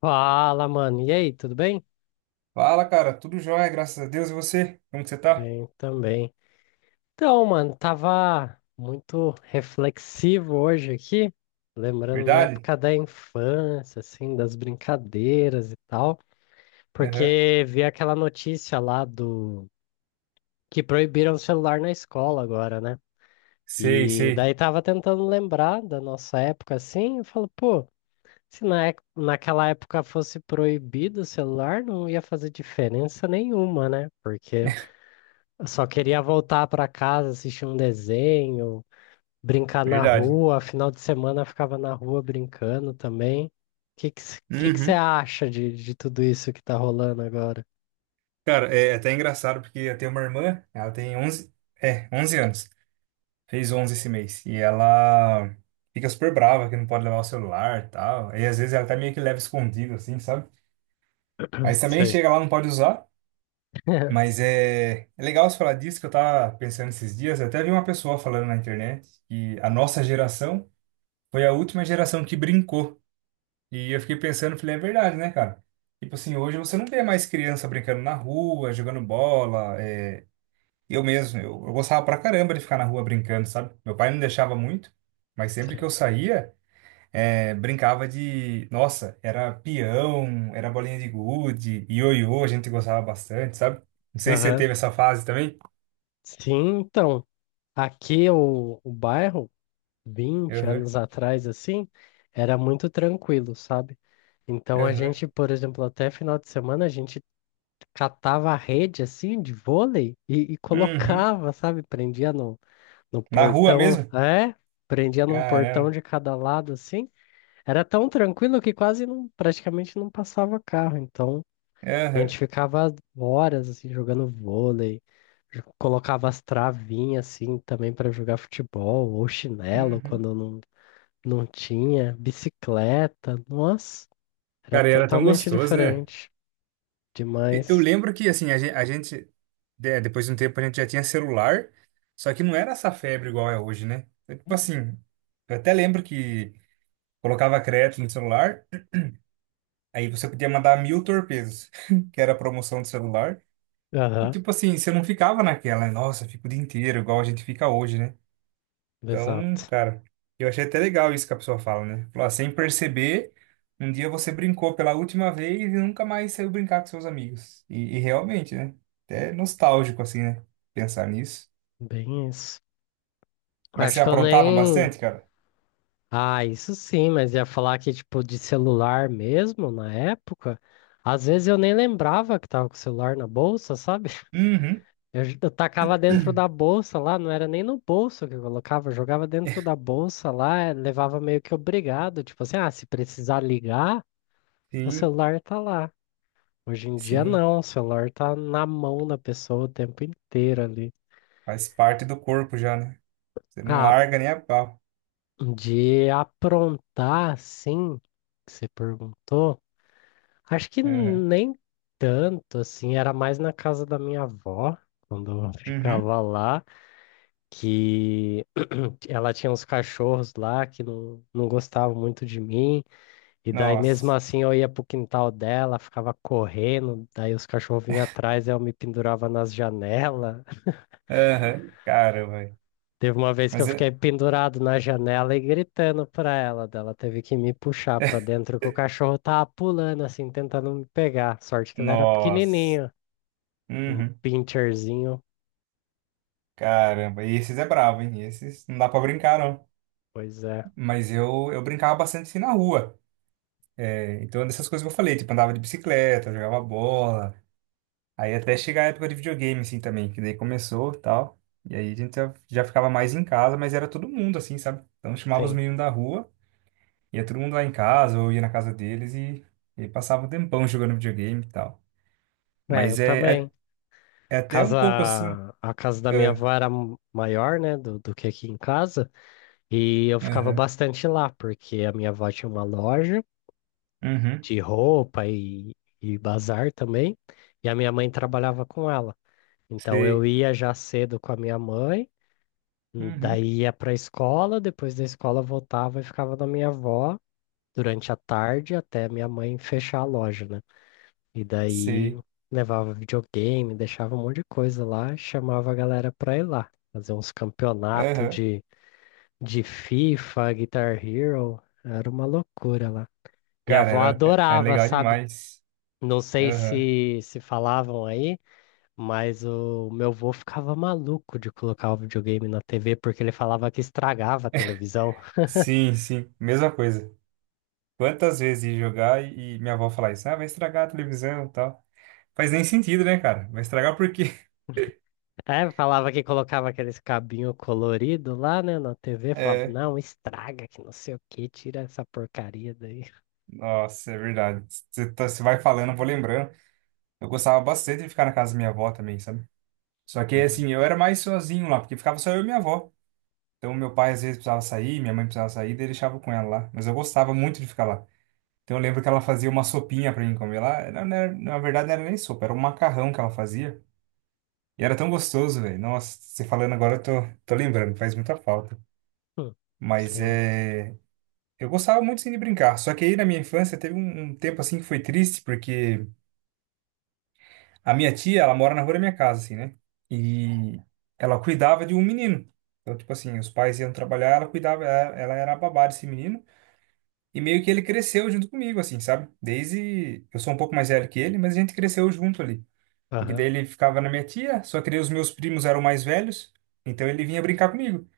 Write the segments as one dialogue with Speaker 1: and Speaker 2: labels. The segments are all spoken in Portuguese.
Speaker 1: Fala, mano. E aí, tudo bem?
Speaker 2: Fala, cara. Tudo jóia, graças a Deus. E você? Como que você tá?
Speaker 1: Bem também. Então, mano, tava muito reflexivo hoje aqui, lembrando da
Speaker 2: Verdade?
Speaker 1: época da infância, assim, das brincadeiras e tal,
Speaker 2: Aham.
Speaker 1: porque vi aquela notícia lá do que proibiram o celular na escola agora, né?
Speaker 2: Sei,
Speaker 1: E
Speaker 2: sei.
Speaker 1: daí tava tentando lembrar da nossa época assim, eu falo, pô, se na, ec- naquela época fosse proibido o celular, não ia fazer diferença nenhuma, né? Porque eu só queria voltar para casa, assistir um desenho, brincar na
Speaker 2: Verdade.
Speaker 1: rua. Final de semana eu ficava na rua brincando também. O que que c- que você
Speaker 2: Uhum.
Speaker 1: acha de tudo isso que tá rolando agora?
Speaker 2: Cara, é até engraçado porque eu tenho uma irmã, ela tem onze anos. Fez 11 esse mês. E ela fica super brava que não pode levar o celular e tal. E às vezes ela até meio que leva escondido, assim, sabe? Mas também
Speaker 1: Sei,
Speaker 2: chega lá, não pode usar. Mas é legal você falar disso que eu tava pensando esses dias. Eu até vi uma pessoa falando na internet que a nossa geração foi a última geração que brincou. E eu fiquei pensando, falei, é verdade, né, cara? Tipo assim, hoje você não vê mais criança brincando na rua, jogando bola. Eu mesmo, eu gostava pra caramba de ficar na rua brincando, sabe? Meu pai não deixava muito, mas sempre que
Speaker 1: sei.
Speaker 2: eu saía, brincava de. Nossa, era peão, era bolinha de gude, ioiô, a gente gostava bastante, sabe? Não sei se você
Speaker 1: Aham.
Speaker 2: teve essa fase também.
Speaker 1: Sim, então, aqui o bairro, vinte
Speaker 2: Aham,
Speaker 1: anos atrás, assim, era muito tranquilo, sabe? Então a
Speaker 2: aham.
Speaker 1: gente, por exemplo, até final de semana, a gente catava a rede, assim, de vôlei e
Speaker 2: Uhum.
Speaker 1: colocava, sabe? Prendia no, no
Speaker 2: Na rua
Speaker 1: portão,
Speaker 2: mesmo?
Speaker 1: é, prendia num portão
Speaker 2: Caramba.
Speaker 1: de cada lado assim. Era tão tranquilo que quase não, praticamente não passava carro. Então, a
Speaker 2: Aham,
Speaker 1: gente ficava horas assim jogando vôlei, colocava as travinhas assim também para jogar futebol, ou chinelo
Speaker 2: uhum.
Speaker 1: quando não, não tinha, bicicleta. Nossa, era
Speaker 2: Cara, e era tão
Speaker 1: totalmente
Speaker 2: gostoso, né?
Speaker 1: diferente.
Speaker 2: Eu
Speaker 1: Demais.
Speaker 2: lembro que, assim, a gente, depois de um tempo, a gente já tinha celular, só que não era essa febre igual é hoje, né? É. Tipo assim, eu até lembro que colocava crédito no celular, aí você podia mandar mil torpedos, que era a promoção do celular, e
Speaker 1: Aham,
Speaker 2: tipo assim, você não ficava naquela, nossa, fico o dia inteiro, igual a gente fica hoje, né? Então,
Speaker 1: exato.
Speaker 2: cara, eu achei até legal isso que a pessoa fala, né? Falou, ah, sem perceber, um dia você brincou pela última vez e nunca mais saiu brincar com seus amigos. E realmente, né? Até nostálgico, assim, né? Pensar nisso.
Speaker 1: Bem isso.
Speaker 2: Mas
Speaker 1: Acho
Speaker 2: você
Speaker 1: que eu
Speaker 2: aprontava
Speaker 1: nem.
Speaker 2: bastante, cara?
Speaker 1: Ah, isso sim, mas ia falar que, tipo, de celular mesmo, na época, às vezes eu nem lembrava que tava com o celular na bolsa, sabe?
Speaker 2: Uhum.
Speaker 1: Eu tacava dentro da bolsa lá, não era nem no bolso que eu colocava, eu jogava dentro da bolsa lá, levava meio que obrigado, tipo assim, ah, se precisar ligar, o
Speaker 2: Sim,
Speaker 1: celular tá lá. Hoje em dia
Speaker 2: sim.
Speaker 1: não, o celular tá na mão da pessoa o tempo inteiro ali.
Speaker 2: Faz parte do corpo já, né? Você não
Speaker 1: Ah,
Speaker 2: larga nem a pau.
Speaker 1: de aprontar, sim, que você perguntou. Acho que
Speaker 2: Uhum.
Speaker 1: nem tanto, assim, era mais na casa da minha avó, quando eu
Speaker 2: Uhum.
Speaker 1: ficava lá, que ela tinha uns cachorros lá que não gostavam muito de mim, e daí mesmo
Speaker 2: Nossa.
Speaker 1: assim eu ia pro quintal dela, ficava correndo, daí os cachorros vinham atrás, eu me pendurava nas janelas.
Speaker 2: Uhum. Caramba. Velho.
Speaker 1: Teve uma vez que
Speaker 2: Mas
Speaker 1: eu
Speaker 2: é.
Speaker 1: fiquei pendurado na janela e gritando pra ela, dela teve que me puxar pra dentro, que o cachorro tava pulando, assim, tentando me pegar. Sorte que ele era
Speaker 2: Nossa.
Speaker 1: pequenininho. Um
Speaker 2: Uhum.
Speaker 1: pincherzinho.
Speaker 2: Caramba. E esses é bravo, hein? Esses não dá pra brincar, não.
Speaker 1: Pois é,
Speaker 2: Mas eu brincava bastante assim na rua. É. Então, é dessas coisas que eu falei, tipo, andava de bicicleta, jogava bola. Aí até chegar a época de videogame, assim, também, que daí começou e tal. E aí a gente já ficava mais em casa, mas era todo mundo, assim, sabe? Então chamava os
Speaker 1: sim.
Speaker 2: meninos da rua, ia todo mundo lá em casa, ou ia na casa deles e passava um tempão jogando videogame e tal.
Speaker 1: É, eu
Speaker 2: Mas é
Speaker 1: também.
Speaker 2: é até um
Speaker 1: Casa,
Speaker 2: pouco assim.
Speaker 1: a casa da minha
Speaker 2: É,
Speaker 1: avó era maior, né, do que aqui em casa, e eu ficava
Speaker 2: aham.
Speaker 1: bastante lá, porque a minha avó tinha uma loja
Speaker 2: Uhum.
Speaker 1: de roupa e bazar também, e a minha mãe trabalhava com ela. Então eu
Speaker 2: Sei.
Speaker 1: ia já cedo com a minha mãe,
Speaker 2: Uhum.
Speaker 1: daí ia para a escola, depois da escola voltava e ficava na minha avó durante a tarde até minha mãe fechar a loja, né? E daí
Speaker 2: Sei.
Speaker 1: levava videogame, deixava um monte de coisa lá, chamava a galera pra ir lá, fazer uns campeonatos
Speaker 2: Aham.
Speaker 1: de FIFA, Guitar Hero, era uma loucura lá. Minha
Speaker 2: Cara,
Speaker 1: avó
Speaker 2: era, era
Speaker 1: adorava,
Speaker 2: legal
Speaker 1: sabe?
Speaker 2: demais.
Speaker 1: Não sei
Speaker 2: Aham.
Speaker 1: se falavam aí, mas o meu avô ficava maluco de colocar o videogame na TV porque ele falava que estragava a televisão.
Speaker 2: Sim, sim, mesma coisa. Quantas vezes ia jogar e minha avó falar isso? Ah, vai estragar a televisão e tal. Faz nem sentido, né, cara? Vai estragar por quê?
Speaker 1: É, falava que colocava aqueles cabinho colorido lá, né, na TV, falava,
Speaker 2: É,
Speaker 1: não, estraga, que não sei o que, tira essa porcaria daí.
Speaker 2: nossa, é verdade. Você vai falando, eu vou lembrando. Eu gostava bastante de ficar na casa da minha avó também, sabe? Só que,
Speaker 1: Aham.
Speaker 2: assim, eu era mais sozinho lá, porque ficava só eu e minha avó. Então, meu pai às vezes precisava sair, minha mãe precisava sair, daí eu deixava com ela lá. Mas eu gostava muito de ficar lá. Então, eu lembro que ela fazia uma sopinha pra mim comer lá. Na verdade, não era nem sopa, era um macarrão que ela fazia. E era tão gostoso, velho. Nossa, você falando agora, eu tô lembrando, faz muita falta.
Speaker 1: Hum.
Speaker 2: Mas
Speaker 1: Sim.
Speaker 2: é. Eu gostava muito sim de brincar. Só que aí na minha infância teve um tempo assim que foi triste, porque a minha tia, ela mora na rua da minha casa, assim, né? E ela cuidava de um menino. Então, tipo assim, os pais iam trabalhar, ela cuidava, ela era a babá desse menino. E meio que ele cresceu junto comigo, assim, sabe? Desde. Eu sou um pouco mais velho que ele, mas a gente cresceu junto ali. Porque
Speaker 1: Aham.
Speaker 2: daí ele ficava na minha tia, só que daí os meus primos eram mais velhos. Então ele vinha brincar comigo.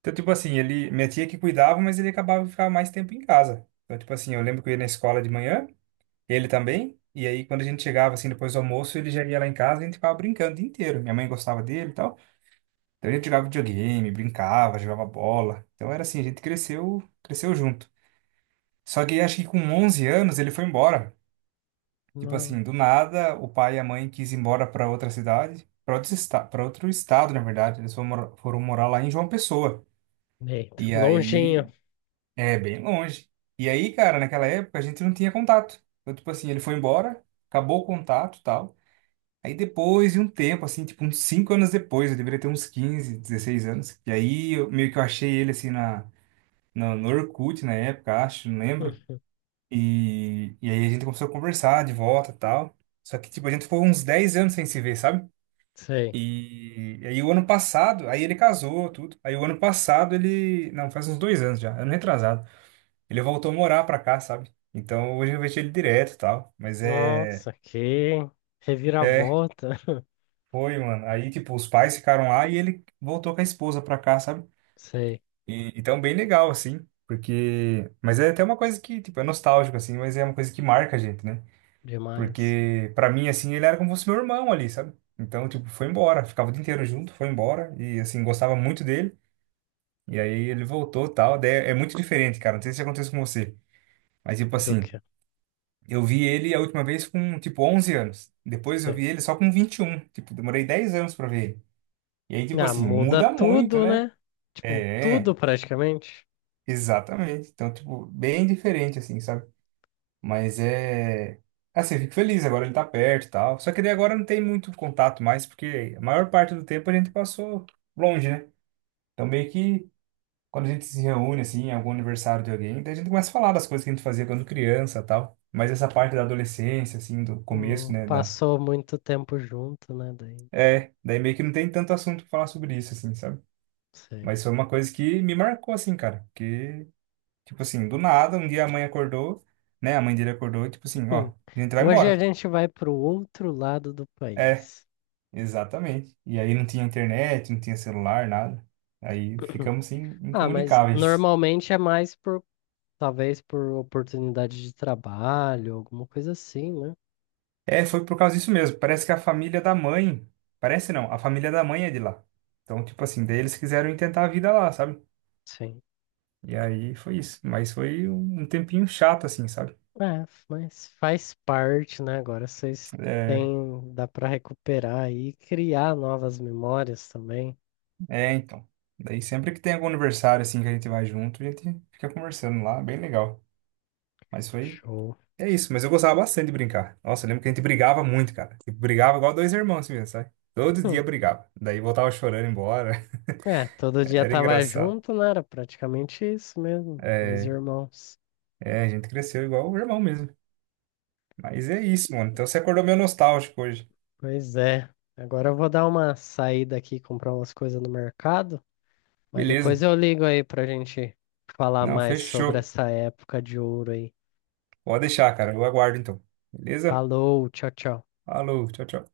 Speaker 2: Então, tipo assim, ele, minha tia que cuidava, mas ele acabava de ficar mais tempo em casa. Então, tipo assim, eu lembro que eu ia na escola de manhã, ele também, e aí quando a gente chegava, assim, depois do almoço, ele já ia lá em casa e a gente ficava brincando o dia inteiro. Minha mãe gostava dele e tal. Então, a gente jogava videogame, brincava, jogava bola. Então, era assim, a gente cresceu, cresceu junto. Só que acho que com 11 anos ele foi embora. Tipo
Speaker 1: Não.
Speaker 2: assim, do nada, o pai e a mãe quis ir embora para outra cidade, para outro estado, na verdade. Eles foram, foram morar lá em João Pessoa.
Speaker 1: Eita,
Speaker 2: E
Speaker 1: longinho.
Speaker 2: aí. É bem longe. E aí, cara, naquela época a gente não tinha contato. Então, tipo assim, ele foi embora, acabou o contato e tal. Aí depois de um tempo, assim, tipo uns 5 anos depois, eu deveria ter uns 15, 16 anos. E aí eu, meio que eu achei ele assim no Orkut na época, acho, não lembro.
Speaker 1: Uhum.
Speaker 2: E aí a gente começou a conversar de volta e tal. Só que, tipo, a gente ficou uns 10 anos sem se ver, sabe?
Speaker 1: Sei.
Speaker 2: E aí o ano passado, aí ele casou, tudo. Aí o ano passado ele. Não, faz uns dois anos já, ano retrasado. Ele voltou a morar pra cá, sabe? Então hoje eu vejo ele direto e tal. Mas é.
Speaker 1: Nossa, que
Speaker 2: É,
Speaker 1: reviravolta.
Speaker 2: foi, mano. Aí, tipo, os pais ficaram lá e ele voltou com a esposa pra cá, sabe?
Speaker 1: Sei.
Speaker 2: E, então, bem legal, assim. Porque. Mas é até uma coisa que, tipo, é nostálgico, assim. Mas é uma coisa que marca a gente, né?
Speaker 1: Demais.
Speaker 2: Porque, pra mim, assim, ele era como se fosse meu irmão ali, sabe? Então, tipo, foi embora. Ficava o dia inteiro junto, foi embora. E, assim, gostava muito dele. E aí ele voltou e tal. Daí é muito diferente, cara. Não sei se acontece com você. Mas, tipo
Speaker 1: Do
Speaker 2: assim.
Speaker 1: que?
Speaker 2: Eu vi ele a última vez com, tipo, 11 anos. Depois eu
Speaker 1: Sei.
Speaker 2: vi ele só com 21. Tipo, demorei 10 anos pra ver ele. E aí, tipo
Speaker 1: Ah,
Speaker 2: assim,
Speaker 1: muda
Speaker 2: muda muito,
Speaker 1: tudo,
Speaker 2: né?
Speaker 1: né? Tipo,
Speaker 2: É,
Speaker 1: tudo praticamente.
Speaker 2: exatamente. Então, tipo, bem diferente, assim, sabe? Mas é... Assim, eu fico feliz, agora ele tá perto e tal. Só que daí agora não tem muito contato mais, porque a maior parte do tempo a gente passou longe, né? Então, meio que quando a gente se reúne, assim, em algum aniversário de alguém, daí a gente começa a falar das coisas que a gente fazia quando criança e tal. Mas essa parte da adolescência, assim, do começo,
Speaker 1: Não
Speaker 2: né, da.
Speaker 1: passou muito tempo junto, né, daí.
Speaker 2: É, daí meio que não tem tanto assunto pra falar sobre isso, assim, sabe?
Speaker 1: Sei.
Speaker 2: Mas foi uma coisa que me marcou, assim, cara. Que tipo assim, do nada, um dia a mãe acordou, né? A mãe dele acordou, e tipo assim, ó,
Speaker 1: Hum.
Speaker 2: a gente vai
Speaker 1: Hoje a
Speaker 2: embora.
Speaker 1: gente vai para o outro lado do
Speaker 2: É,
Speaker 1: país.
Speaker 2: exatamente. E aí não tinha internet, não tinha celular, nada. Aí ficamos, assim,
Speaker 1: Ah, mas
Speaker 2: incomunicáveis.
Speaker 1: normalmente é mais por, talvez por oportunidade de trabalho, alguma coisa assim, né?
Speaker 2: É, foi por causa disso mesmo. Parece que a família da mãe. Parece não, a família da mãe é de lá. Então, tipo assim, daí eles quiseram tentar a vida lá, sabe?
Speaker 1: Sim.
Speaker 2: E aí foi isso. Mas foi um tempinho chato, assim, sabe?
Speaker 1: É, mas faz parte, né? Agora vocês
Speaker 2: É.
Speaker 1: têm, dá para recuperar e criar novas memórias também.
Speaker 2: É, então. Daí sempre que tem algum aniversário assim que a gente vai junto, a gente fica conversando lá, bem legal. Mas foi.
Speaker 1: Show.
Speaker 2: É isso, mas eu gostava bastante de brincar. Nossa, eu lembro que a gente brigava muito, cara. Tipo, brigava igual dois irmãos assim mesmo, sabe? Todo dia
Speaker 1: Hum.
Speaker 2: brigava. Daí voltava chorando embora.
Speaker 1: É, todo dia
Speaker 2: Era
Speaker 1: tava
Speaker 2: engraçado.
Speaker 1: junto, né? Era praticamente isso mesmo, dois
Speaker 2: É,
Speaker 1: irmãos.
Speaker 2: é, a gente cresceu igual o irmão mesmo. Mas é isso, mano. Então você acordou meio nostálgico hoje.
Speaker 1: Pois é. Agora eu vou dar uma saída aqui, comprar umas coisas no mercado, mas depois
Speaker 2: Beleza.
Speaker 1: eu ligo aí pra gente falar
Speaker 2: Não,
Speaker 1: mais sobre
Speaker 2: fechou.
Speaker 1: essa época de ouro aí.
Speaker 2: Pode deixar, cara. Eu aguardo então. Beleza?
Speaker 1: Falou, tchau, tchau.
Speaker 2: Falou, tchau, tchau.